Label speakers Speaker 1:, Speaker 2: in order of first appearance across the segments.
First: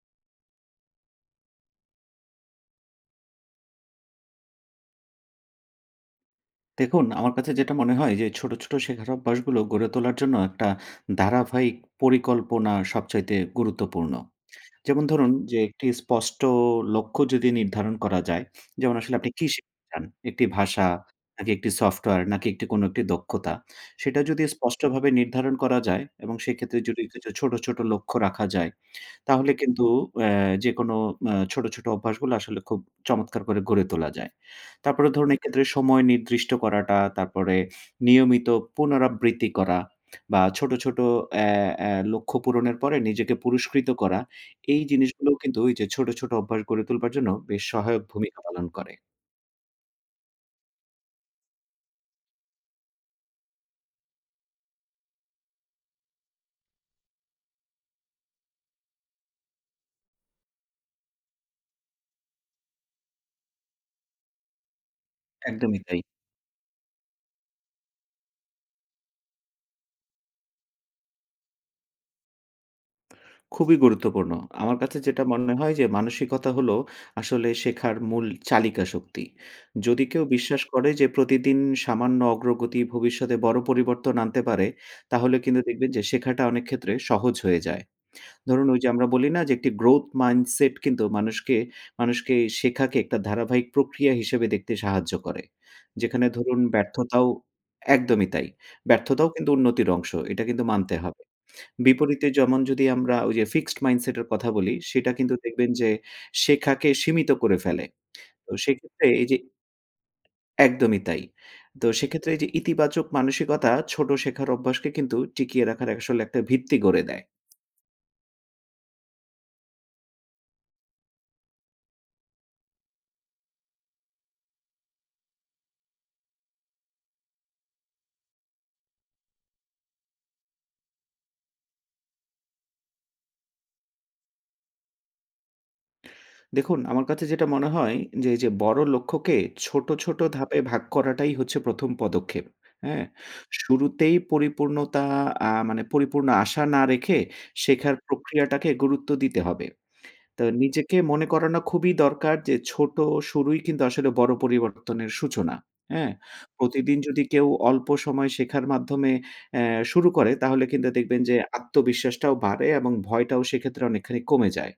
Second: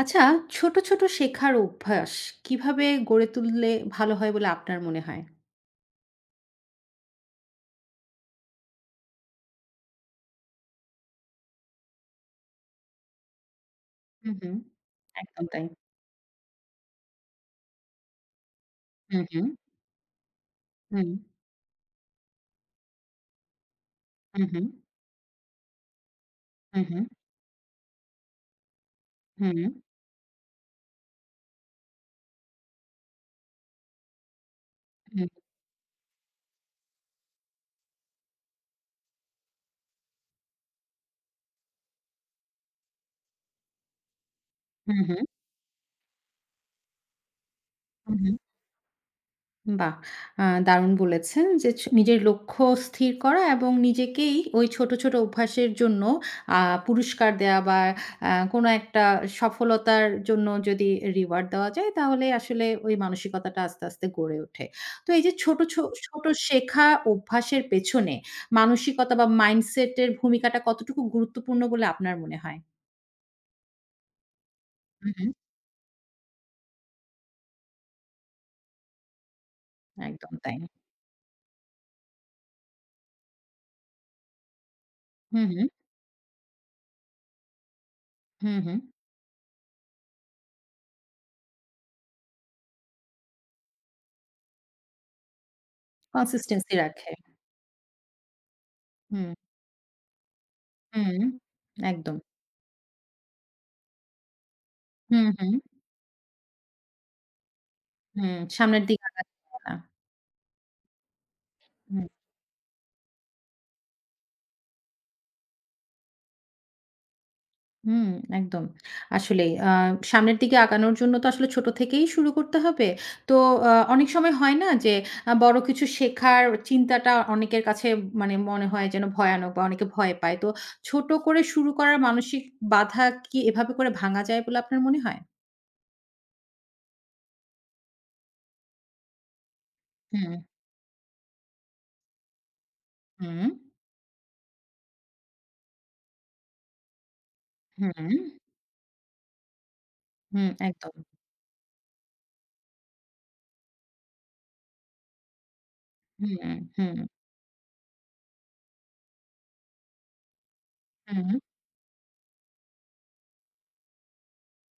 Speaker 1: আচ্ছা, ছোট, ছোট শেখার অভ্যাস কিভাবে গড়ে তুললে ভালো হয় বলে আপনার মনে হয়?
Speaker 2: দেখুন, আমার কাছে যেটা মনে হয় যে ছোট, ছোট শেখার অভ্যাসগুলো গড়ে তোলার জন্য একটা ধারাবাহিক পরিকল্পনা সবচাইতে গুরুত্বপূর্ণ।
Speaker 1: হুম, হুম।
Speaker 2: যেমন ধরুন
Speaker 1: একদম
Speaker 2: যে
Speaker 1: তাই।
Speaker 2: একটি স্পষ্ট লক্ষ্য যদি নির্ধারণ করা যায়, যেমন আসলে
Speaker 1: হুম,
Speaker 2: আপনি কি
Speaker 1: হুম,
Speaker 2: শিখতে চান? একটি ভাষা
Speaker 1: হুম,
Speaker 2: নাকি একটি সফটওয়্যার নাকি একটি কোনো একটি দক্ষতা? সেটা যদি
Speaker 1: হুম, হুম,
Speaker 2: স্পষ্টভাবে নির্ধারণ করা যায় এবং সেক্ষেত্রে
Speaker 1: হুম,
Speaker 2: যদি
Speaker 1: হুম,
Speaker 2: কিছু ছোট, ছোট লক্ষ্য রাখা যায় তাহলে
Speaker 1: হুম,
Speaker 2: কিন্তু অ্যা যেকোনো ছোট, ছোট অভ্যাসগুলো আসলে খুব চমৎকার করে গড়ে তোলা যায়। তারপরে
Speaker 1: হুম,
Speaker 2: ধরুন এক্ষেত্রে সময় নির্দিষ্ট করাটা, তারপরে নিয়মিত পুনরাবৃত্তি করা বা ছোট, ছোট অ্যা অ্যা লক্ষ্য পূরণের পরে নিজেকে পুরস্কৃত করা, এই
Speaker 1: হুম, হুম,
Speaker 2: জিনিসগুলোও কিন্তু এই যে ছোট, ছোট অভ্যাস গড়ে তুলবার জন্য বেশ সহায়ক
Speaker 1: হুম।
Speaker 2: ভূমিকা পালন করে।
Speaker 1: বাহ! দারুণ বলেছেন যে নিজের লক্ষ্য স্থির করা এবং নিজেকেই ওই ছোট, ছোট অভ্যাসের জন্য আ পুরস্কার দেয়া বা কোনো একটা সফলতার জন্য যদি রিওয়ার্ড দেওয়া যায় তাহলে আসলে ওই মানসিকতাটা আস্তে, আস্তে গড়ে ওঠে। তো এই যে
Speaker 2: একদমই তাই।
Speaker 1: ছোট শেখা অভ্যাসের পেছনে মানসিকতা বা মাইন্ডসেট এর ভূমিকাটা কতটুকু গুরুত্বপূর্ণ বলে আপনার মনে হয়?
Speaker 2: খুবই গুরুত্বপূর্ণ। আমার কাছে
Speaker 1: হু,
Speaker 2: যেটা
Speaker 1: হু।
Speaker 2: মনে হয় যে মানসিকতা হলো আসলে শেখার মূল চালিকা শক্তি। যদি কেউ
Speaker 1: একদম তাই।
Speaker 2: বিশ্বাস করে যে প্রতিদিন সামান্য অগ্রগতি ভবিষ্যতে বড় পরিবর্তন আনতে পারে, তাহলে
Speaker 1: হু, হু,
Speaker 2: কিন্তু দেখবেন যে শেখাটা অনেক ক্ষেত্রে সহজ হয়ে যায়।
Speaker 1: হু,
Speaker 2: ধরুন
Speaker 1: হু।
Speaker 2: ওই যে আমরা বলি না যে একটি গ্রোথ মাইন্ডসেট কিন্তু মানুষকে মানুষকে শেখাকে একটা ধারাবাহিক প্রক্রিয়া হিসেবে দেখতে সাহায্য করে। যেখানে ধরুন
Speaker 1: কনসিস্টেন্সি রাখে।
Speaker 2: ব্যর্থতাও একদমই তাই। ব্যর্থতাও
Speaker 1: হুম,
Speaker 2: কিন্তু উন্নতির অংশ। এটা কিন্তু মানতে
Speaker 1: হুম।
Speaker 2: হবে।
Speaker 1: একদম।
Speaker 2: বিপরীতে যেমন যদি আমরা ওই যে ফিক্সড মাইন্ডসেট এর কথা বলি, সেটা
Speaker 1: হু,
Speaker 2: কিন্তু
Speaker 1: হু।
Speaker 2: দেখবেন যে শেখাকে সীমিত করে ফেলে।
Speaker 1: হুম,
Speaker 2: তো
Speaker 1: সামনের দিকে
Speaker 2: সেক্ষেত্রে এই যে
Speaker 1: আগাচ্ছে না।
Speaker 2: একদমই তাই। তো
Speaker 1: হুম,
Speaker 2: সেক্ষেত্রে এই যে ইতিবাচক মানসিকতা ছোট শেখার অভ্যাসকে কিন্তু টিকিয়ে রাখার আসলে একটা ভিত্তি গড়ে দেয়।
Speaker 1: হুম, একদম। আসলেই সামনের দিকে আগানোর জন্য তো আসলে ছোট থেকেই শুরু করতে হবে। তো অনেক সময় হয় না যে বড় কিছু শেখার চিন্তাটা অনেকের কাছে মানে মনে হয় যেন ভয়ানক বা অনেকে ভয় পায়। তো ছোট করে শুরু করার মানসিক বাধা কি এভাবে করে ভাঙা যায় বলে আপনার মনে হয়?
Speaker 2: দেখুন আমার কাছে যেটা মনে হয় যে, এই যে বড় লক্ষ্যকে ছোট, ছোট
Speaker 1: হুম,
Speaker 2: ধাপে ভাগ করাটাই হচ্ছে ১ম পদক্ষেপ। হ্যাঁ?
Speaker 1: হুম,
Speaker 2: শুরুতেই পরিপূর্ণতা মানে পরিপূর্ণ আশা না রেখে শেখার
Speaker 1: হুম,
Speaker 2: প্রক্রিয়াটাকে গুরুত্ব দিতে হবে। তো
Speaker 1: হুম, একদম।
Speaker 2: নিজেকে মনে করানো খুবই দরকার যে ছোট শুরুই কিন্তু আসলে বড় পরিবর্তনের সূচনা। হ্যাঁ?
Speaker 1: হুম, হুম,
Speaker 2: প্রতিদিন যদি কেউ অল্প সময় শেখার মাধ্যমে অ্যা শুরু করে তাহলে কিন্তু দেখবেন
Speaker 1: হুম,
Speaker 2: যে আত্মবিশ্বাসটাও বাড়ে এবং ভয়টাও সেক্ষেত্রে অনেকখানি কমে যায়।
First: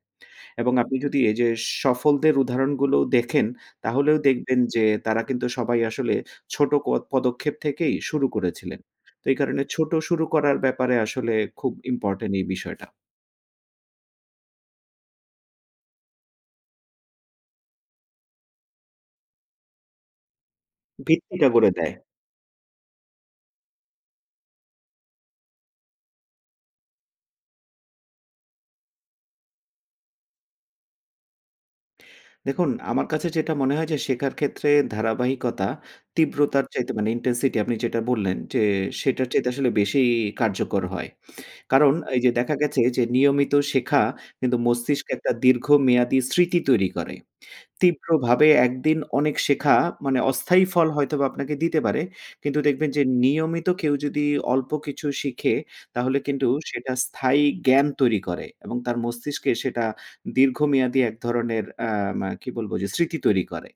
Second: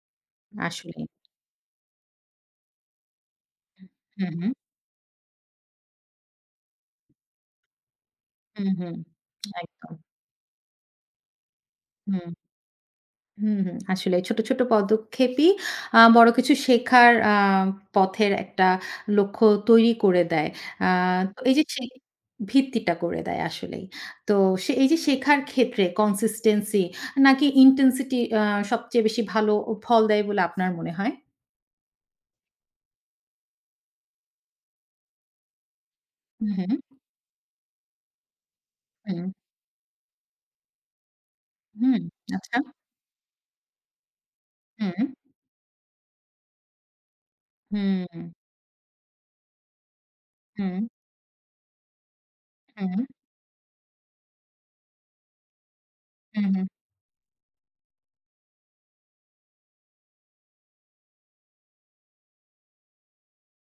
Speaker 2: এবং আপনি
Speaker 1: আসলেই।
Speaker 2: যদি এই যে সফলদের উদাহরণগুলো দেখেন তাহলেও
Speaker 1: হুম, হুম,
Speaker 2: দেখবেন যে তারা কিন্তু সবাই আসলে ছোট ক পদক্ষেপ থেকেই শুরু
Speaker 1: হুম,
Speaker 2: করেছিলেন।
Speaker 1: হুম,
Speaker 2: তো এই কারণে ছোট
Speaker 1: একদম।
Speaker 2: শুরু করার ব্যাপারে আসলে খুব
Speaker 1: হুম।
Speaker 2: ইম্পোর্টেন্ট এই বিষয়টা।
Speaker 1: হুম, হুম। আসলে ছোট, ছোট পদক্ষেপই বড় কিছু শেখার পথের একটা লক্ষ্য তৈরি করে দেয়। আ তো
Speaker 2: ভিত্তিটা
Speaker 1: এই যে
Speaker 2: গড়ে
Speaker 1: সে
Speaker 2: দেয়।
Speaker 1: ভিত্তিটা করে দেয় আসলেই। তো সে এই যে শেখার ক্ষেত্রে consistency নাকি intensity সবচেয়ে বেশি ভালো ফল দেয় বলে আপনার মনে হয়?
Speaker 2: দেখুন, আমার কাছে যেটা মনে হয় যে শেখার ক্ষেত্রে ধারাবাহিকতা
Speaker 1: হুম,
Speaker 2: তীব্রতার
Speaker 1: হুম,
Speaker 2: চাইতে মানে ইনটেনসিটি আপনি যেটা বললেন যে
Speaker 1: হুম,
Speaker 2: সেটার চাইতে আসলে বেশি কার্যকর হয়। কারণ
Speaker 1: হুম,
Speaker 2: এই যে দেখা
Speaker 1: আচ্ছা।
Speaker 2: গেছে যে নিয়মিত শেখা কিন্তু
Speaker 1: হুম, হুম,
Speaker 2: মস্তিষ্কে একটা দীর্ঘমেয়াদী স্মৃতি তৈরি করে।
Speaker 1: হুম,
Speaker 2: তীব্রভাবে একদিন অনেক শেখা মানে অস্থায়ী
Speaker 1: হুম,
Speaker 2: ফল হয়তোবা আপনাকে দিতে পারে। কিন্তু দেখবেন
Speaker 1: হুম,
Speaker 2: যে নিয়মিত কেউ যদি অল্প কিছু শিখে তাহলে কিন্তু
Speaker 1: হুম,
Speaker 2: সেটা স্থায়ী জ্ঞান তৈরি করে এবং তার মস্তিষ্কে সেটা দীর্ঘমেয়াদী এক ধরনের আ মা কি বলব যে স্মৃতি তৈরি করে।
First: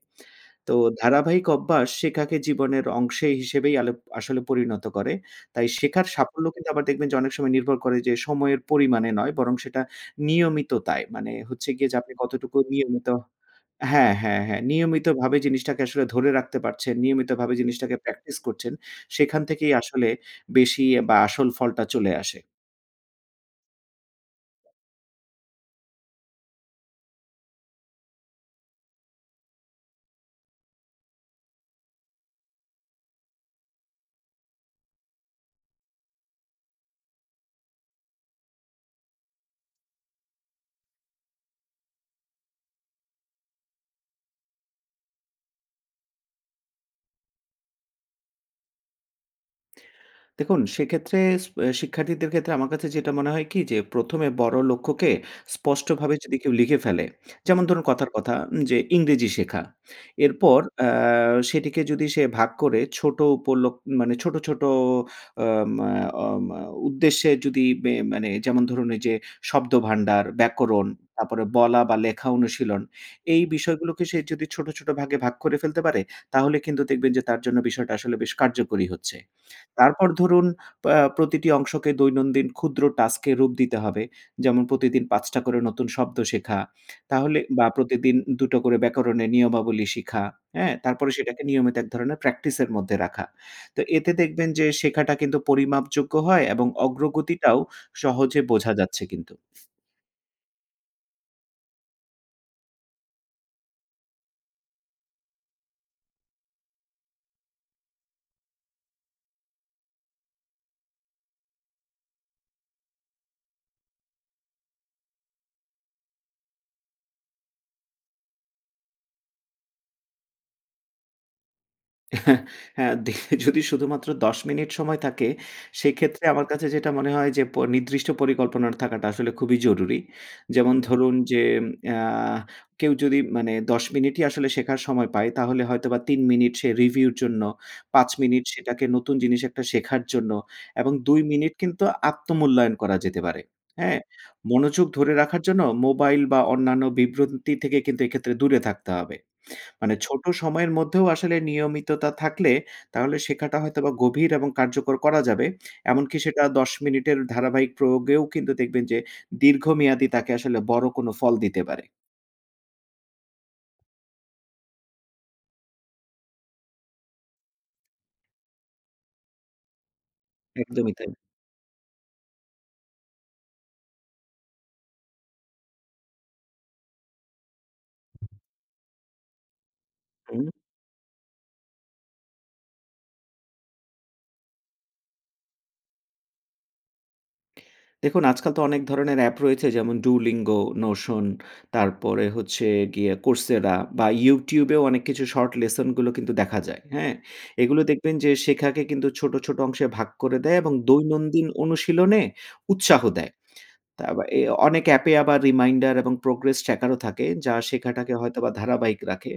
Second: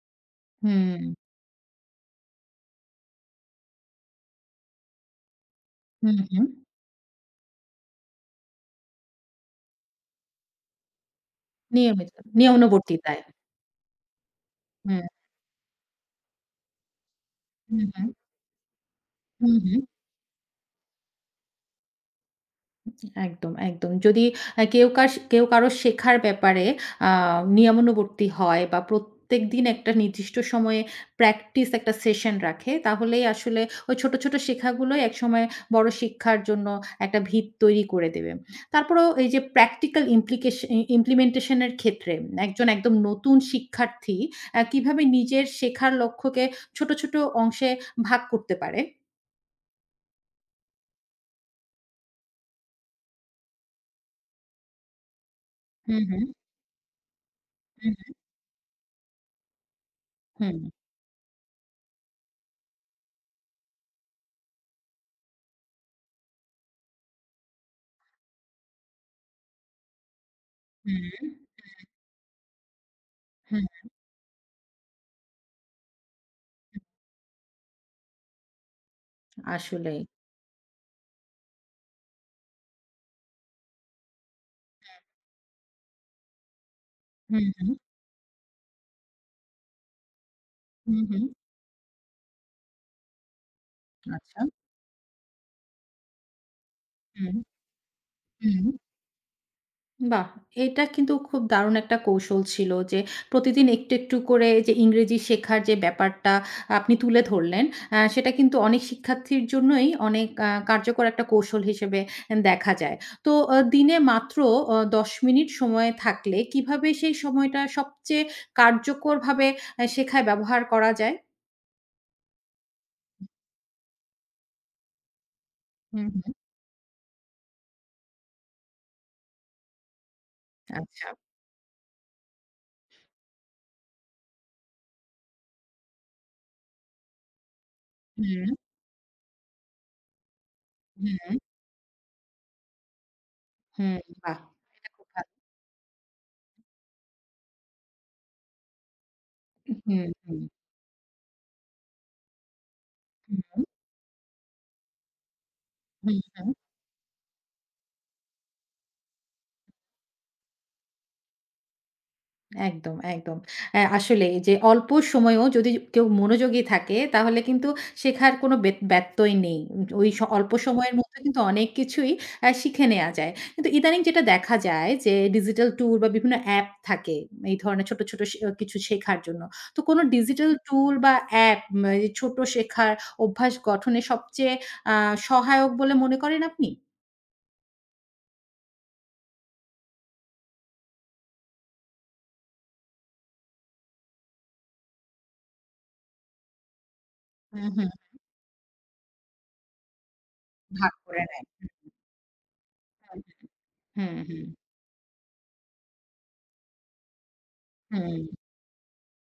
Speaker 2: তো
Speaker 1: হুম,
Speaker 2: ধারাবাহিক অভ্যাস শেখাকে জীবনের অংশে হিসেবেই আলেপ আসলে পরিণত করে। তাই শেখার
Speaker 1: হুম, হুম।
Speaker 2: সাফল্য কিন্তু আবার দেখবেন যে অনেক সময় নির্ভর করে যে সময়ের পরিমাণে নয় বরং সেটা নিয়মিততায়। মানে হচ্ছে গিয়ে যে
Speaker 1: নিয়মিত
Speaker 2: আপনি কতটুকু নিয়মিত
Speaker 1: নিয়মানুবর্তিতায়।
Speaker 2: হ্যাঁ, হ্যাঁ, হ্যাঁ।
Speaker 1: হুম,
Speaker 2: নিয়মিতভাবে জিনিসটাকে আসলে ধরে রাখতে পারছেন, নিয়মিতভাবে হুম।
Speaker 1: হুম,
Speaker 2: জিনিসটাকে
Speaker 1: হুম,
Speaker 2: প্র্যাকটিস করছেন। সেখান
Speaker 1: হুম,
Speaker 2: থেকেই
Speaker 1: হুম।
Speaker 2: আসলে বেশি বা আসল ফলটা চলে আসে।
Speaker 1: একদম, একদম। যদি কেউ কারো শেখার ব্যাপারে আ নিয়মানুবর্তী হয় বা প্রত্যেকদিন একটা নির্দিষ্ট সময়ে প্র্যাকটিস একটা সেশন রাখে, তাহলেই আসলে ওই ছোট, ছোট শেখাগুলোই একসময় বড় শিক্ষার জন্য একটা ভিত তৈরি করে দেবে। তারপরেও এই যে প্র্যাকটিক্যাল ইমপ্লিকেশন ইমপ্লিমেন্টেশন এর ক্ষেত্রে একজন একদম নতুন শিক্ষার্থী কিভাবে নিজের শেখার লক্ষ্যকে ছোট, ছোট অংশে ভাগ করতে পারে?
Speaker 2: দেখুন, সেক্ষেত্রে স শিক্ষার্থীদের ক্ষেত্রে আমার কাছে যেটা মনে হয় কি যে, ১ম এ বড় লক্ষ্যকে
Speaker 1: হুম,
Speaker 2: স্পষ্টভাবে
Speaker 1: হুম।
Speaker 2: যদি কেউ লিখে ফেলে, যেমন ধরুন কথার
Speaker 1: হুম,
Speaker 2: কথা যে ইংরেজি শেখা।
Speaker 1: হুম।
Speaker 2: এরপর আ সেটিকে যদি সে ভাগ করে ছোট উপলক মানে ছোট, ছোট আম আম উদ্দেশ্যে যদি মানে যেমন ধরুন এই যে শব্দভান্ডার, ব্যাকরণ,
Speaker 1: হুম, হুম,
Speaker 2: তারপরে বলা বা লেখা অনুশীলন, এই
Speaker 1: হুম।
Speaker 2: বিষয়গুলোকে সে যদি ছোট, ছোট ভাগে ভাগ করে ফেলতে পারে, তাহলে কিন্তু দেখবেন যে তার জন্য বিষয়টা আসলে বেশ কার্যকরী হচ্ছে।
Speaker 1: আসলেই।
Speaker 2: তারপর ধরুন প্রতিটি অংশকে দৈনন্দিন ক্ষুদ্র টাস্কে রূপ দিতে হবে। যেমন প্রতিদিন ৫ টা করে নতুন শব্দ শেখা। তাহলে
Speaker 1: হুম,
Speaker 2: বা
Speaker 1: হুম।
Speaker 2: প্রতিদিন ২ টো করে ব্যাকরণের নিয়মাবলী শিখা, হ্যাঁ?
Speaker 1: হুম,
Speaker 2: তারপরে
Speaker 1: হুম।
Speaker 2: সেটাকে নিয়মিত এক ধরনের প্র্যাকটিসের মধ্যে রাখা। তো এতে
Speaker 1: আচ্ছা।
Speaker 2: দেখবেন যে শেখাটা কিন্তু পরিমাপযোগ্য হয় এবং
Speaker 1: হুম, হুম।
Speaker 2: অগ্রগতিটাও সহজে বোঝা যাচ্ছে কিন্তু।
Speaker 1: বাহ! এটা কিন্তু খুব দারুণ একটা কৌশল ছিল যে প্রতিদিন একটু, একটু করে যে ইংরেজি শেখার যে ব্যাপারটা আপনি তুলে ধরলেন, সেটা কিন্তু অনেক শিক্ষার্থীর জন্যই অনেক কার্যকর একটা কৌশল হিসেবে দেখা যায়। তো দিনে মাত্র ১০ মিনিট সময় থাকলে কিভাবে সেই সময়টা সবচেয়ে কার্যকরভাবে শেখায় ব্যবহার করা যায়?
Speaker 2: হ্যাঁ, দিনে যদি শুধুমাত্র ১০ মিনিট সময় থাকে,
Speaker 1: হুম,
Speaker 2: সেক্ষেত্রে
Speaker 1: হুম।
Speaker 2: আমার কাছে যেটা মনে হয় যে, নির্দিষ্ট পরিকল্পনা থাকাটা আসলে খুবই জরুরি। যেমন
Speaker 1: আচ্ছা।
Speaker 2: ধরুন যে, আ কেউ যদি মানে ১০ মিনিটই আসলে শেখার সময় পায়, তাহলে হয়তোবা ৩ মিনিট সে রিভিউর জন্য, ৫ মিনিট
Speaker 1: হুম,
Speaker 2: সেটাকে নতুন জিনিস একটা শেখার জন্য এবং ২
Speaker 1: হুম,
Speaker 2: মিনিট কিন্তু আত্মমূল্যায়ন করা যেতে পারে।
Speaker 1: হুম।
Speaker 2: হ্যাঁ?
Speaker 1: বাহ!
Speaker 2: মনোযোগ
Speaker 1: এটা খুব
Speaker 2: ধরে
Speaker 1: ভালো।
Speaker 2: রাখার জন্য মোবাইল বা অন্যান্য বিভ্রান্তি থেকে কিন্তু এক্ষেত্রে দূরে থাকতে হবে। মানে
Speaker 1: হুম,
Speaker 2: ছোট
Speaker 1: হুম।
Speaker 2: সময়ের মধ্যেও আসলে নিয়মিততা থাকলে তাহলে শেখাটা
Speaker 1: হুম,
Speaker 2: হয়তোবা গভীর এবং কার্যকর করা যাবে। এমনকি
Speaker 1: হুম,
Speaker 2: সেটা
Speaker 1: হুম।
Speaker 2: ১০ মিনিটের ধারাবাহিক প্রয়োগেও কিন্তু দেখবেন যে দীর্ঘমেয়াদী তাকে আসলে বড় কোনো ফল দিতে পারে।
Speaker 1: একদম, একদম। আসলেই যে অল্প সময়েও যদি কেউ মনোযোগী থাকে তাহলে কিন্তু শেখার কোনো ব্যত্যয় নেই। ওই অল্প
Speaker 2: একদমই
Speaker 1: সময়ের
Speaker 2: তাই।
Speaker 1: মধ্যে কিন্তু অনেক কিছুই শিখে নেয়া যায়। কিন্তু ইদানিং যেটা দেখা যায় যে ডিজিটাল টুল বা বিভিন্ন অ্যাপ থাকে এই ধরনের ছোট, ছোট কিছু শেখার জন্য। তো কোনো
Speaker 2: হুম।
Speaker 1: ডিজিটাল টুল বা অ্যাপ এই ছোট শেখার অভ্যাস গঠনে সবচেয়ে আ সহায়ক বলে মনে করেন আপনি?
Speaker 2: দেখুন আজকাল তো অনেক ধরনের অ্যাপ রয়েছে যেমন Duolingo, Notion, তারপরে হচ্ছে গিয়ে Coursera বা YouTube এও অনেক কিছু শর্ট লেসন গুলো কিন্তু দেখা যায়। হ্যাঁ?
Speaker 1: হুম,
Speaker 2: এগুলো
Speaker 1: হুম।
Speaker 2: দেখবেন যে শেখাকে কিন্তু ছোট, ছোট অংশে ভাগ করে দেয় এবং
Speaker 1: ভাগ করে নেয়।
Speaker 2: দৈনন্দিন অনুশীলনে উৎসাহ দেয়। তা
Speaker 1: হুম,
Speaker 2: আবা
Speaker 1: হুম,
Speaker 2: এ
Speaker 1: হুম,
Speaker 2: অনেক অ্যাপে আবার রিমাইন্ডার এবং প্রোগ্রেস ট্র্যাকারও থাকে, যা
Speaker 1: হুম।
Speaker 2: শেখাটাকে হয়তোবা ধারাবাহিক রাখে।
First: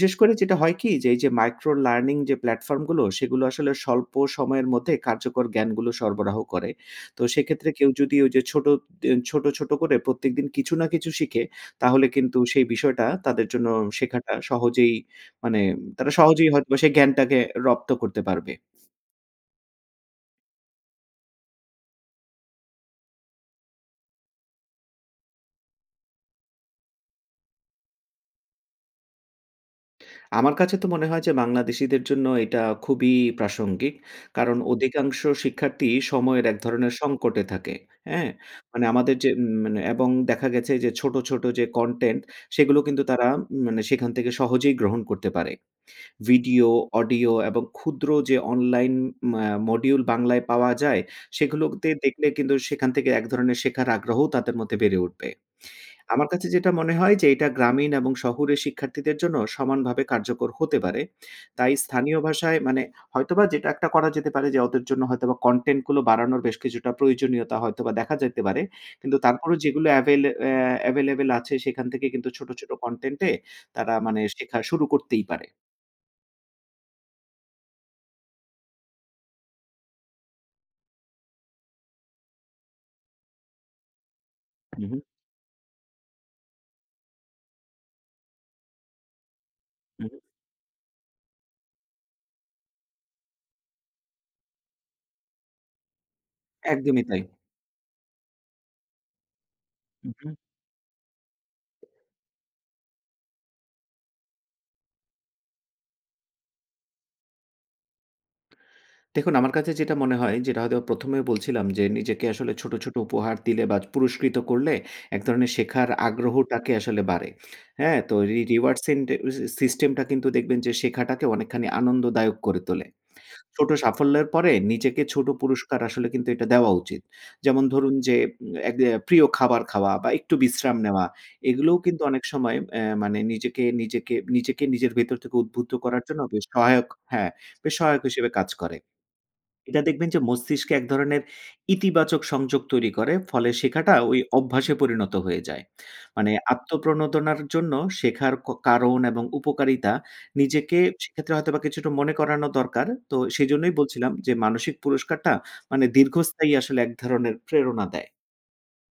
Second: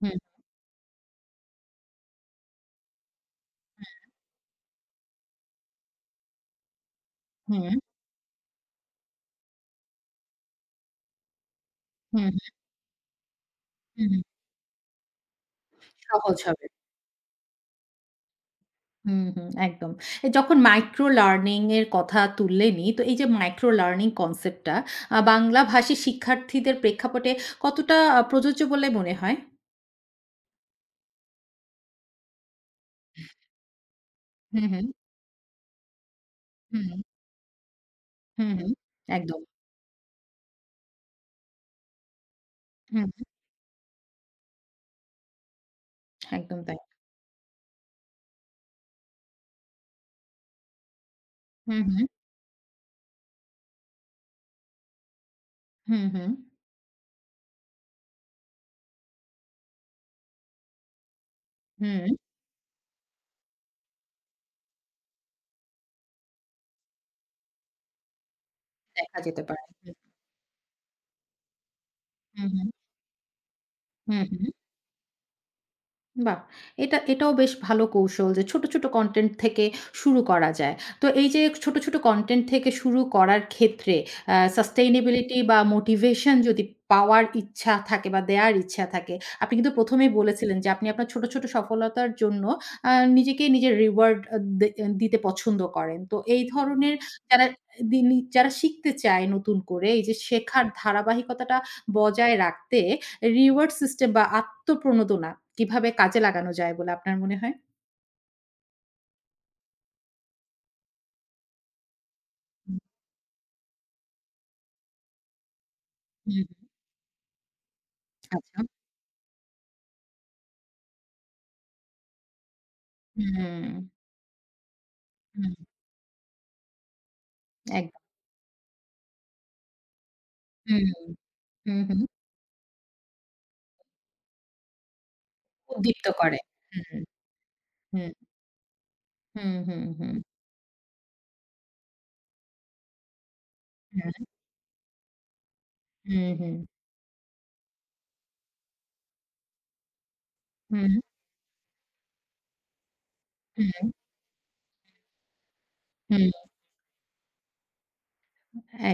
Speaker 1: হুম,
Speaker 2: করে যেটা হয় কি? যে, এই যে মাইক্রো লার্নিং যে প্ল্যাটফর্মগুলো, সেগুলো আসলে স্বল্প সময়ের মধ্যে কার্যকর জ্ঞানগুলো সরবরাহ করে। তো
Speaker 1: হুম,
Speaker 2: সেক্ষেত্রে
Speaker 1: হুম।
Speaker 2: কেউ যদি ওই যে ছোট, ছোট করে প্রত্যেকদিন কিছু না কিছু শিখে, তাহলে
Speaker 1: হুম,
Speaker 2: কিন্তু সেই বিষয়টা তাদের জন্য
Speaker 1: হুম, হুম।
Speaker 2: শেখাটা সহজেই মানে তারা
Speaker 1: সহজ
Speaker 2: সহজেই
Speaker 1: হবে।
Speaker 2: হয়তোবা সেই জ্ঞানটাকে রপ্ত করতে পারবে।
Speaker 1: হুম, হুম, একদম। যখন মাইক্রো লার্নিং এর কথা তুললেনই, তো এই যে মাইক্রো লার্নিং কনসেপ্টটা বাংলা ভাষী শিক্ষার্থীদের প্রেক্ষাপটে কতটা প্রযোজ্য বলে মনে হয়?
Speaker 2: আমার কাছে তো মনে হয় যে বাংলাদেশীদের জন্য এটা খুবই প্রাসঙ্গিক। কারণ
Speaker 1: হুম, হুম,
Speaker 2: অধিকাংশ শিক্ষার্থী সময়ের এক ধরনের
Speaker 1: হুম,
Speaker 2: সংকটে থাকে। হ্যাঁ?
Speaker 1: হুম, হুম,
Speaker 2: মানে আমাদের যে
Speaker 1: একদম।
Speaker 2: মানে এবং দেখা গেছে যে ছোট, ছোট যে কনটেন্ট সেগুলো কিন্তু
Speaker 1: হুম, হুম,
Speaker 2: তারা মানে সেখান থেকে সহজেই গ্রহণ করতে পারে।
Speaker 1: একদম
Speaker 2: ভিডিও,
Speaker 1: তাই।
Speaker 2: অডিও এবং ক্ষুদ্র যে অনলাইন মা মডিউল বাংলায় পাওয়া যায়
Speaker 1: হুম,
Speaker 2: সেগুলোতে
Speaker 1: হুম,
Speaker 2: দেখলে কিন্তু সেখান থেকে এক ধরনের শেখার আগ্রহও তাদের মধ্যে বেড়ে উঠবে।
Speaker 1: হুম,
Speaker 2: আমার
Speaker 1: হুম,
Speaker 2: কাছে যেটা মনে হয় যে এটা গ্রামীণ এবং শহুরে শিক্ষার্থীদের জন্য সমানভাবে কার্যকর হতে পারে। তাই
Speaker 1: হুম,
Speaker 2: স্থানীয় ভাষায় মানে হয়তোবা যেটা একটা করা যেতে পারে যে ওদের জন্য হয়তোবা কনটেন্ট গুলো বাড়ানোর বেশ কিছুটা প্রয়োজনীয়তা হয়তোবা দেখা যেতে পারে। কিন্তু
Speaker 1: দেখা যেতে
Speaker 2: তারপরেও
Speaker 1: পারে।
Speaker 2: যেগুলো অ্যাভেল অ্যা অ্যাভেইলেবল আছে সেখান থেকে কিন্তু
Speaker 1: হুম,
Speaker 2: ছোট,
Speaker 1: হুম,
Speaker 2: ছোট কনটেন্ট এ তারা
Speaker 1: হুম,
Speaker 2: মানে
Speaker 1: হুম।
Speaker 2: শেখা শুরু করতেই পারে।
Speaker 1: বাহ! এটাও বেশ ভালো কৌশল যে ছোট, ছোট কনটেন্ট থেকে শুরু করা যায়। তো এই যে ছোট, ছোট কনটেন্ট থেকে শুরু করার ক্ষেত্রে
Speaker 2: হু, হু,
Speaker 1: সাস্টেইনেবিলিটি বা মোটিভেশন যদি পাওয়ার ইচ্ছা থাকে বা দেয়ার ইচ্ছা থাকে, আপনি কিন্তু ১ম
Speaker 2: হু,
Speaker 1: এই
Speaker 2: হু।
Speaker 1: বলেছিলেন যে আপনি আপনার ছোট, ছোট সফলতার জন্য আ নিজেকে নিজের রিওয়ার্ড আ দে দিতে পছন্দ করেন। তো এই ধরনের
Speaker 2: একদমই তাই।
Speaker 1: যারা যারা শিখতে চায় নতুন করে এই
Speaker 2: হু,
Speaker 1: যে
Speaker 2: হু।
Speaker 1: শেখার ধারাবাহিকতাটা বজায় রাখতে রিওয়ার্ড সিস্টেম বা আত্মপ্রণোদনা কিভাবে কাজে লাগানো যায় বলে আপনার মনে হয়?
Speaker 2: দেখুন, আমার কাছে যেটা মনে হয়, যেটা হয়তো ১ম এ বলছিলাম যে, নিজেকে আসলে ছোট,
Speaker 1: হুম,
Speaker 2: ছোট উপহার দিলে বা পুরস্কৃত করলে এক ধরনের শেখার
Speaker 1: হুম,
Speaker 2: আগ্রহটাকে আসলে বাড়ে। হ্যাঁ? তো রি
Speaker 1: আচ্ছা।
Speaker 2: রিওয়ার্ড সেন্টে সি সিস্টেমটা কিন্তু দেখবেন যে শেখাটাকে অনেকখানি আনন্দদায়ক করে তোলে।
Speaker 1: হুম,
Speaker 2: ছোট সাফল্যের পরে নিজেকে ছোট
Speaker 1: হুম,
Speaker 2: পুরস্কার আসলে কিন্তু এটা দেওয়া উচিত। যেমন ধরুন
Speaker 1: একদম।
Speaker 2: যে এক এ প্রিয় খাবার খাওয়া বা একটু বিশ্রাম
Speaker 1: হুম,
Speaker 2: নেওয়া। এগুলোও
Speaker 1: হুম, হুম।
Speaker 2: কিন্তু অনেক সময় মানে নিজেকে নিজের ভেতর থেকে উদ্বুদ্ধ করার
Speaker 1: উদ্দীপ্ত
Speaker 2: জন্য
Speaker 1: করে।
Speaker 2: বেশ সহায়ক হ্যাঁ, বেশ সহায়ক
Speaker 1: হুম,
Speaker 2: হিসেবে কাজ করে।
Speaker 1: হুম,
Speaker 2: এটা
Speaker 1: হুম, হুম,
Speaker 2: দেখবেন
Speaker 1: হুম,
Speaker 2: যে মস্তিষ্কে এক ধরনের ইতিবাচক সংযোগ তৈরি করে। ফলে শেখাটা ওই
Speaker 1: হুম,
Speaker 2: অভ্যাসে পরিণত হয়ে যায়।
Speaker 1: হুম,
Speaker 2: মানে
Speaker 1: হুম,
Speaker 2: আত্মপ্রণোদনার জন্য শেখার কারণ এবং উপকারিতা নিজেকে
Speaker 1: হুম, হুম।
Speaker 2: সেক্ষেত্রে হয়তোবা কিছুটা মনে করানো দরকার। তো সেজন্যই বলছিলাম যে মানসিক পুরস্কারটা মানে
Speaker 1: হুম,
Speaker 2: দীর্ঘস্থায়ী আসলে এক ধরনের প্রেরণা দেয়।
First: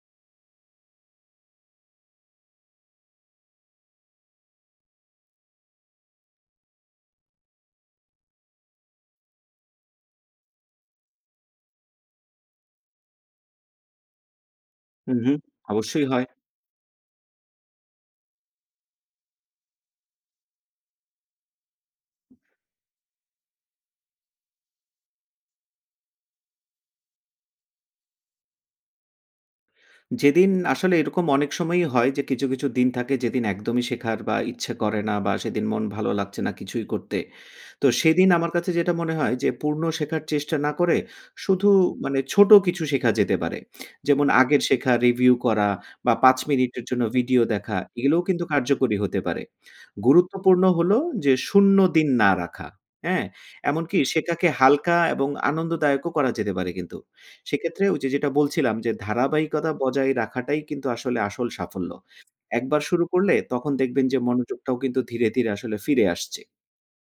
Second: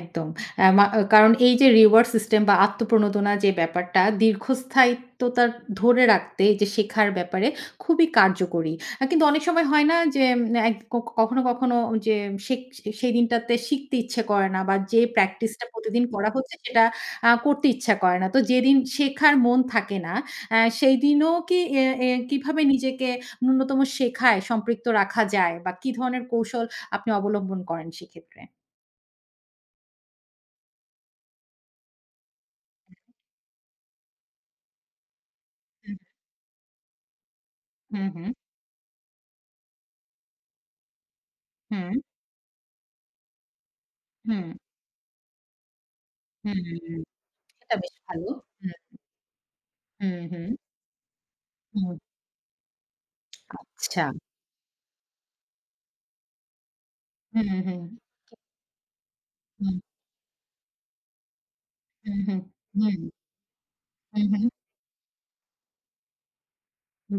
Speaker 1: একদম। কারণ এই যে রিওয়ার্ড সিস্টেম বা আত্মপ্রণোদনা যে ব্যাপারটা দীর্ঘস্থায়িত্বতা ধরে রাখতে এই যে শেখার ব্যাপারে খুবই কার্যকরী। কিন্তু অনেক সময় হয় না যে এক ক কখনো, কখনো যে শেখ সেই দিনটাতে শিখতে ইচ্ছে করে না বা যে
Speaker 2: হুম, হুম।
Speaker 1: প্র্যাকটিসটা প্রতিদিন
Speaker 2: অবশ্যই হয়।
Speaker 1: করা হচ্ছে সেটা করতে ইচ্ছা করে না। তো যেদিন শেখার মন থাকে না সেইদিনও কি এ এ কিভাবে নিজেকে ন্যূনতম শেখায় সম্পৃক্ত রাখা যায় বা কি ধরনের কৌশল আপনি অবলম্বন করেন সেক্ষেত্রে?
Speaker 2: যেদিন আসলে এরকম অনেক সময়ই হয় যে কিছু, কিছু দিন থাকে যেদিন একদমই শেখার বা ইচ্ছে করে না বা সেদিন মন
Speaker 1: হুম,
Speaker 2: ভালো লাগছে না কিছুই করতে। তো
Speaker 1: হুম, হুম।
Speaker 2: সেদিন আমার কাছে যেটা মনে হয় যে পূর্ণ শেখার চেষ্টা না করে শুধু
Speaker 1: হুম,
Speaker 2: মানে ছোট কিছু শেখা যেতে পারে। যেমন
Speaker 1: হুম,
Speaker 2: আগের শেখা রিভিউ করা বা ৫
Speaker 1: হুম,
Speaker 2: মিনিটের
Speaker 1: হুম।
Speaker 2: জন্য ভিডিও
Speaker 1: সেটা
Speaker 2: দেখা
Speaker 1: বেশ
Speaker 2: এগুলোও
Speaker 1: ভালো।
Speaker 2: কিন্তু
Speaker 1: হুম,
Speaker 2: কার্যকরী হতে পারে।
Speaker 1: হুম, হুম,
Speaker 2: গুরুত্বপূর্ণ হলো যে শূন্য
Speaker 1: হুম।
Speaker 2: দিন না রাখা। হ্যাঁ? এমনকি
Speaker 1: আচ্ছা।
Speaker 2: শেখাকে হালকা এবং আনন্দদায়কও করা যেতে পারে কিন্তু।
Speaker 1: হুম, হুম, হুম,
Speaker 2: সেক্ষেত্রে ওই যে যেটা বলছিলাম যে ধারাবাহিকতা
Speaker 1: হুম,
Speaker 2: বজায় রাখাটাই কিন্তু আসলে আসল সাফল্য।
Speaker 1: হুম, হুম,
Speaker 2: একবার
Speaker 1: হুম,
Speaker 2: শুরু করলে তখন দেখবেন যে
Speaker 1: হুম।
Speaker 2: মনোযোগটাও কিন্তু ধীরে, ধীরে আসলে ফিরে আসছে।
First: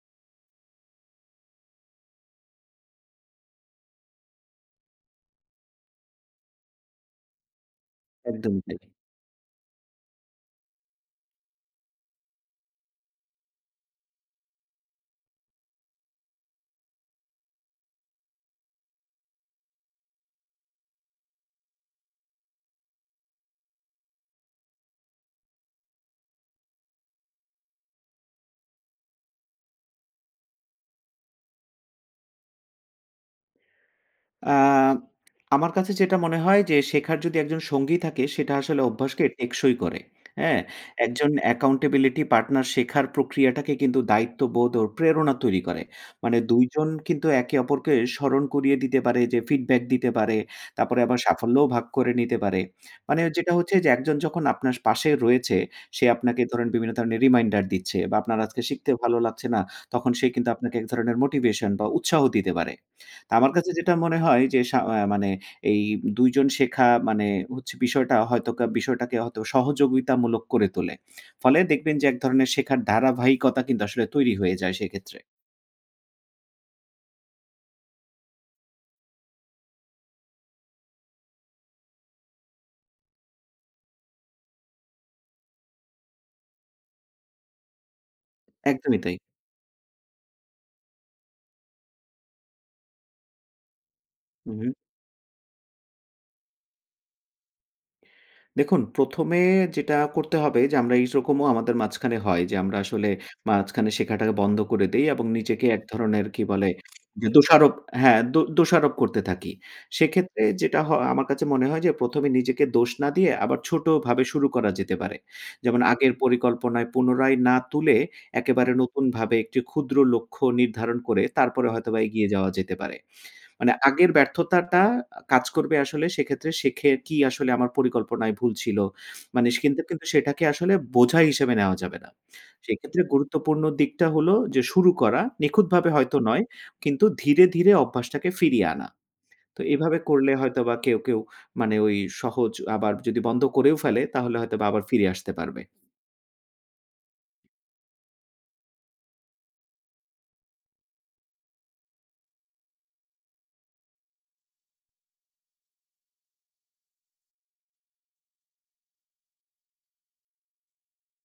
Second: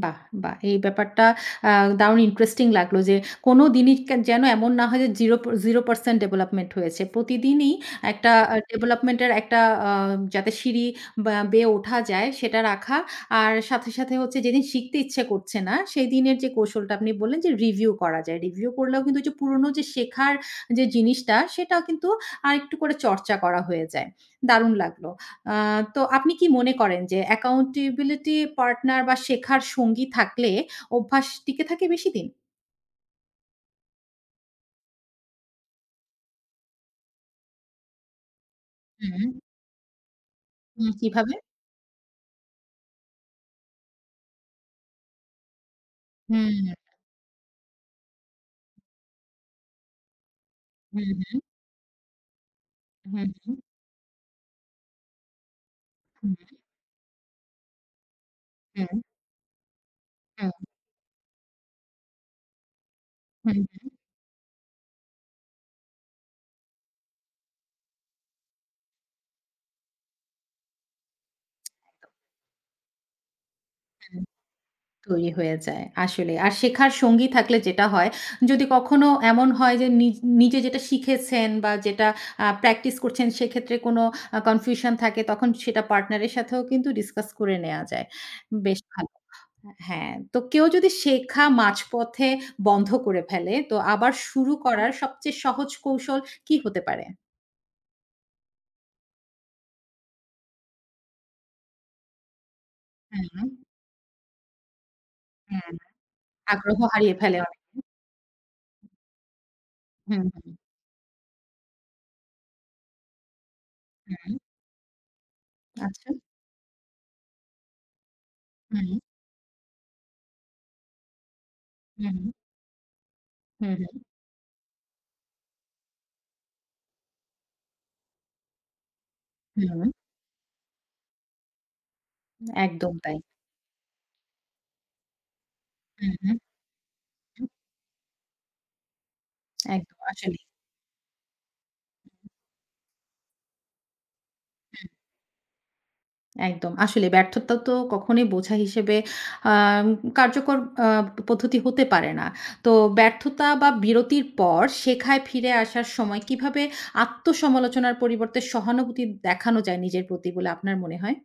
Speaker 1: বাহ! বাহ! এই ব্যাপারটা আ দারুণ ইন্টারেস্টিং লাগলো যে কোনো দিনই কে যেন এমন না হয় যে 0% ডেভেলপমেন্ট হয়েছে। প্রতিদিনই একটা
Speaker 2: একদমই তাই।
Speaker 1: ডেভেলপমেন্টের একটা আ যাতে সিঁড়ি বা বেয়ে ওঠা যায় সেটা রাখা। আর সাথে, সাথে হচ্ছে যেদিন শিখতে ইচ্ছে করছে না সেদিনের যে কৌশলটা আপনি বললেন যে রিভিউ করা যায়। রিভিউ করলেও কিন্তু যে পুরনো যে শেখার যে জিনিসটা সেটাও কিন্তু আরেকটু করে চর্চা করা হয়ে যায়। দারুণ লাগলো। আ তো আপনি কি মনে করেন যে accountability partner বা শেখার সঙ্গী থাকলে অভ্যাস টিকে থাকে বেশিদিন?
Speaker 2: আ আমার কাছে যেটা মনে হয় যে শেখার যদি একজন সঙ্গী থাকে সেটা আসলে অভ্যাসকে
Speaker 1: হুম,
Speaker 2: টেকসই করে। হ্যাঁ?
Speaker 1: হুম,
Speaker 2: একজন
Speaker 1: কিভাবে?
Speaker 2: accountability partner শেখার প্রক্রিয়াটাকে কিন্তু দায়িত্ববোধ ও প্রেরণা তৈরি করে। মানে
Speaker 1: হুম,
Speaker 2: ২
Speaker 1: হুম,
Speaker 2: জন কিন্তু একে অপরকে স্মরণ করিয়ে দিতে পারে যে ফিডব্যাক দিতে পারে। তারপরে আবার
Speaker 1: হুম,
Speaker 2: সাফল্যও ভাগ করে নিতে পারে।
Speaker 1: হুম,
Speaker 2: মানে যেটা
Speaker 1: হুম,
Speaker 2: হচ্ছে যে একজন যখন আপনার পাশে রয়েছে সে
Speaker 1: হুম,
Speaker 2: আপনাকে ধরেন বিভিন্ন ধরনের রিমাইন্ডার দিচ্ছে বা আপনার আজকে শিখতে
Speaker 1: হুম,
Speaker 2: ভালো লাগছে না তখন সে কিন্তু
Speaker 1: হুম,
Speaker 2: আপনাকে এক ধরনের মোটিভেশন বা উৎসাহ দিতে পারে। তা আমার কাছে
Speaker 1: হুম।
Speaker 2: যেটা মনে হয় যে সা আ মানে এই ২ জন শেখা মানে হচ্ছে বিষয়টা হয়তো বিষয়টাকে হয়তো সহযোগিতামূলক করে তোলে। ফলে দেখবেন যে এক ধরনের শেখার ধারাবাহিকতা কিন্তু আসলে
Speaker 1: হুম,
Speaker 2: তৈরি হয়ে যায় সেক্ষেত্রে।
Speaker 1: তৈরি হয়ে যায় আসলে। আর শেখার সঙ্গী থাকলে যেটা হয়, যদি কখনো এমন হয় যে নিজে যেটা শিখেছেন বা যেটা প্র্যাকটিস করছেন সেক্ষেত্রে কোনো কনফিউশন থাকে তখন সেটা পার্টনারের সাথেও কিন্তু ডিসকাস করে নেয়া যায়। বেশ
Speaker 2: একদমই
Speaker 1: ভালো।
Speaker 2: তাই।
Speaker 1: হ্যাঁ, তো কেউ যদি শেখা মাঝপথে বন্ধ করে ফেলে, তো আবার
Speaker 2: হু,
Speaker 1: শুরু
Speaker 2: হু।
Speaker 1: করার সবচেয়ে সহজ কৌশল কি হতে পারে?
Speaker 2: দেখুন, ১ম এ যেটা করতে হবে যে আমরা এইরকমও আমাদের মাঝখানে হয় যে আমরা আসলে
Speaker 1: হুম,
Speaker 2: মাঝখানে শেখাটাকে বন্ধ করে দেই এবং নিজেকে
Speaker 1: হুম,
Speaker 2: এক ধরনের কি বলে?
Speaker 1: আগ্রহ হারিয়ে
Speaker 2: যে
Speaker 1: ফেলে অনেক।
Speaker 2: দোষারোপ হ্যাঁ, দোষারোপ করতে থাকি।
Speaker 1: হুম,
Speaker 2: সেক্ষেত্রে যেটা আমার কাছে মনে হয় যে ১ম এ নিজেকে দোষ না দিয়ে আবার
Speaker 1: হুম,
Speaker 2: ছোটভাবে
Speaker 1: হুম,
Speaker 2: শুরু করা যেতে পারে। যেমন
Speaker 1: আচ্ছা।
Speaker 2: আগের পরিকল্পনায় পুনরায় না তুলে একেবারে
Speaker 1: হুম,
Speaker 2: নতুনভাবে একটি ক্ষুদ্র লক্ষ্য নির্ধারণ করে তারপরে হয়তোবা
Speaker 1: হুম,
Speaker 2: এগিয়ে যাওয়া যেতে পারে। মানে
Speaker 1: হুম,
Speaker 2: আগের ব্যর্থতাটা কাজ করবে আসলে সেক্ষেত্রে শেখে কি আসলে আমার পরিকল্পনায় ভুল ছিল। মানে সে
Speaker 1: হুম,
Speaker 2: কিন্তু,
Speaker 1: হুম,
Speaker 2: কিন্তু সেটাকে আসলে বোঝা হিসেবে নেওয়া যাবে না।
Speaker 1: একদম
Speaker 2: সেক্ষেত্রে
Speaker 1: তাই।
Speaker 2: গুরুত্বপূর্ণ দিকটা হলো যে শুরু করা, নিখুঁতভাবে
Speaker 1: হুম,
Speaker 2: হয়তো
Speaker 1: হুম,
Speaker 2: নয়, কিন্তু ধীরে,
Speaker 1: হুম,
Speaker 2: ধীরে অভ্যাসটাকে ফিরিয়ে আনা। তো
Speaker 1: একদম
Speaker 2: এভাবে করলে
Speaker 1: আসলেই।
Speaker 2: হয়তোবা কেউ, কেউ মানে ওই সহজ আবার যদি বন্ধ করেও ফেলে তাহলে হয়তোবা আবার
Speaker 1: হুম।
Speaker 2: ফিরে আসতে পারবে।
Speaker 1: একদম। আসলে ব্যর্থতা তো কখনোই বোঝা হিসেবে আম কার্যকর আ পদ্ধতি হতে পারে না। তো ব্যর্থতা বা বিরতির পর শেখায় ফিরে আসার সময় কিভাবে আত্মসমালোচনার পরিবর্তে সহানুভূতি দেখানো যায় নিজের প্রতি বলে আপনার মনে হয়?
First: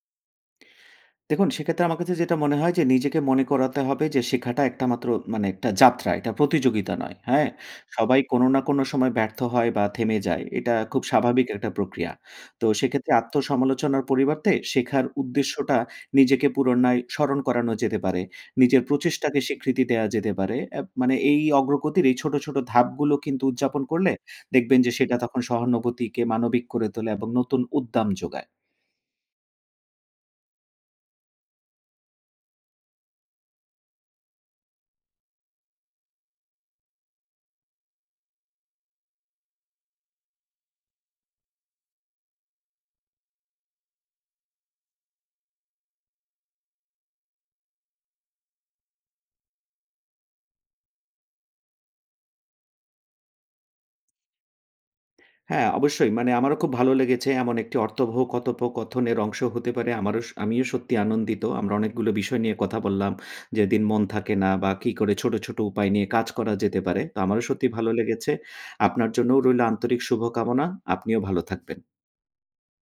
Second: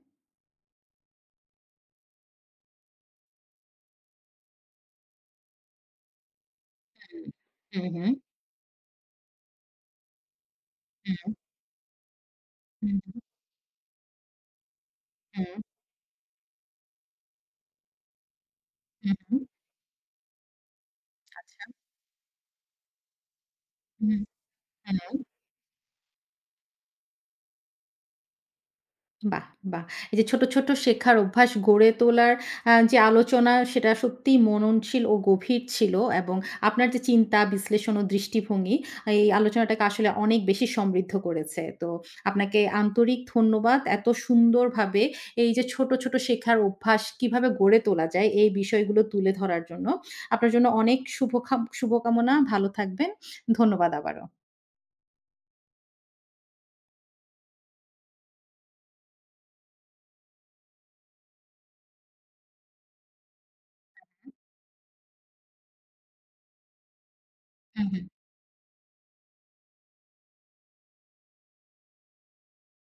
Speaker 2: দেখুন, সেক্ষেত্রে আমার কাছে যেটা মনে হয় যে নিজেকে মনে করাতে হবে যে শেখাটা একটা মাত্র মানে একটা যাত্রা। এটা প্রতিযোগিতা নয়।
Speaker 1: হুম।
Speaker 2: হ্যাঁ?
Speaker 1: হুম, হুম।
Speaker 2: সবাই কোনো না কোনো সময় ব্যর্থ হয় বা থেমে যায়। এটা খুব স্বাভাবিক একটা প্রক্রিয়া। তো
Speaker 1: হুম,
Speaker 2: সেক্ষেত্রে
Speaker 1: হুম,
Speaker 2: আত্মসমালোচনার পরিবর্তে শেখার
Speaker 1: হুম, হুম,
Speaker 2: উদ্দেশ্যটা নিজেকে পুনরায় স্মরণ করানো যেতে পারে। নিজের
Speaker 1: হুম,
Speaker 2: প্রচেষ্টাকে
Speaker 1: হুম।
Speaker 2: স্বীকৃতি দেয়া যেতে পারে। মানে এই
Speaker 1: আচ্ছা।
Speaker 2: অগ্রগতির এই ছোট, ছোট ধাপগুলো কিন্তু উদযাপন করলে
Speaker 1: হুম,
Speaker 2: দেখবেন যে
Speaker 1: হুম।
Speaker 2: সেটা তখন সহানুভূতিকে মানবিক করে তোলে এবং নতুন উদ্দাম যোগায়।
Speaker 1: বাহ! বাহ! এই যে ছোট, ছোট শেখার অভ্যাস গড়ে তোলার যে আলোচনা সেটা সত্যিই মননশীল ও গভীর ছিল এবং আপনার যে চিন্তা, বিশ্লেষণ ও দৃষ্টিভঙ্গি এই আলোচনাটাকে আসলে অনেক বেশি সমৃদ্ধ করেছে। তো আপনাকে আন্তরিক ধন্যবাদ। এত সুন্দরভাবে এই যে ছোট, ছোট শেখার অভ্যাস কিভাবে গড়ে তোলা যায় এই বিষয়গুলো তুলে ধরার জন্য। আপনার জন্য অনেক শুভকামনা। ভালো থাকবেন। ধন্যবাদ আবারও।
Speaker 2: হ্যাঁ, অবশ্যই। মানে আমারও খুব ভালো লেগেছে। এমন একটি অর্থবহ কথোপকথনের অংশ হতে পারে। আমারও স আমিও সত্যি আনন্দিত। আমরা অনেকগুলো বিষয় নিয়ে কথা বললাম। যেদিন মন থাকে না বা কি করে ছোট, ছোট উপায় নিয়ে কাজ করা যেতে পারে। তো আমারও সত্যি
Speaker 1: হুম,
Speaker 2: ভালো
Speaker 1: হুম।
Speaker 2: লেগেছে। আপনার জন্যও রইল আন্তরিক শুভকামনা। আপনিও ভালো থাকবেন।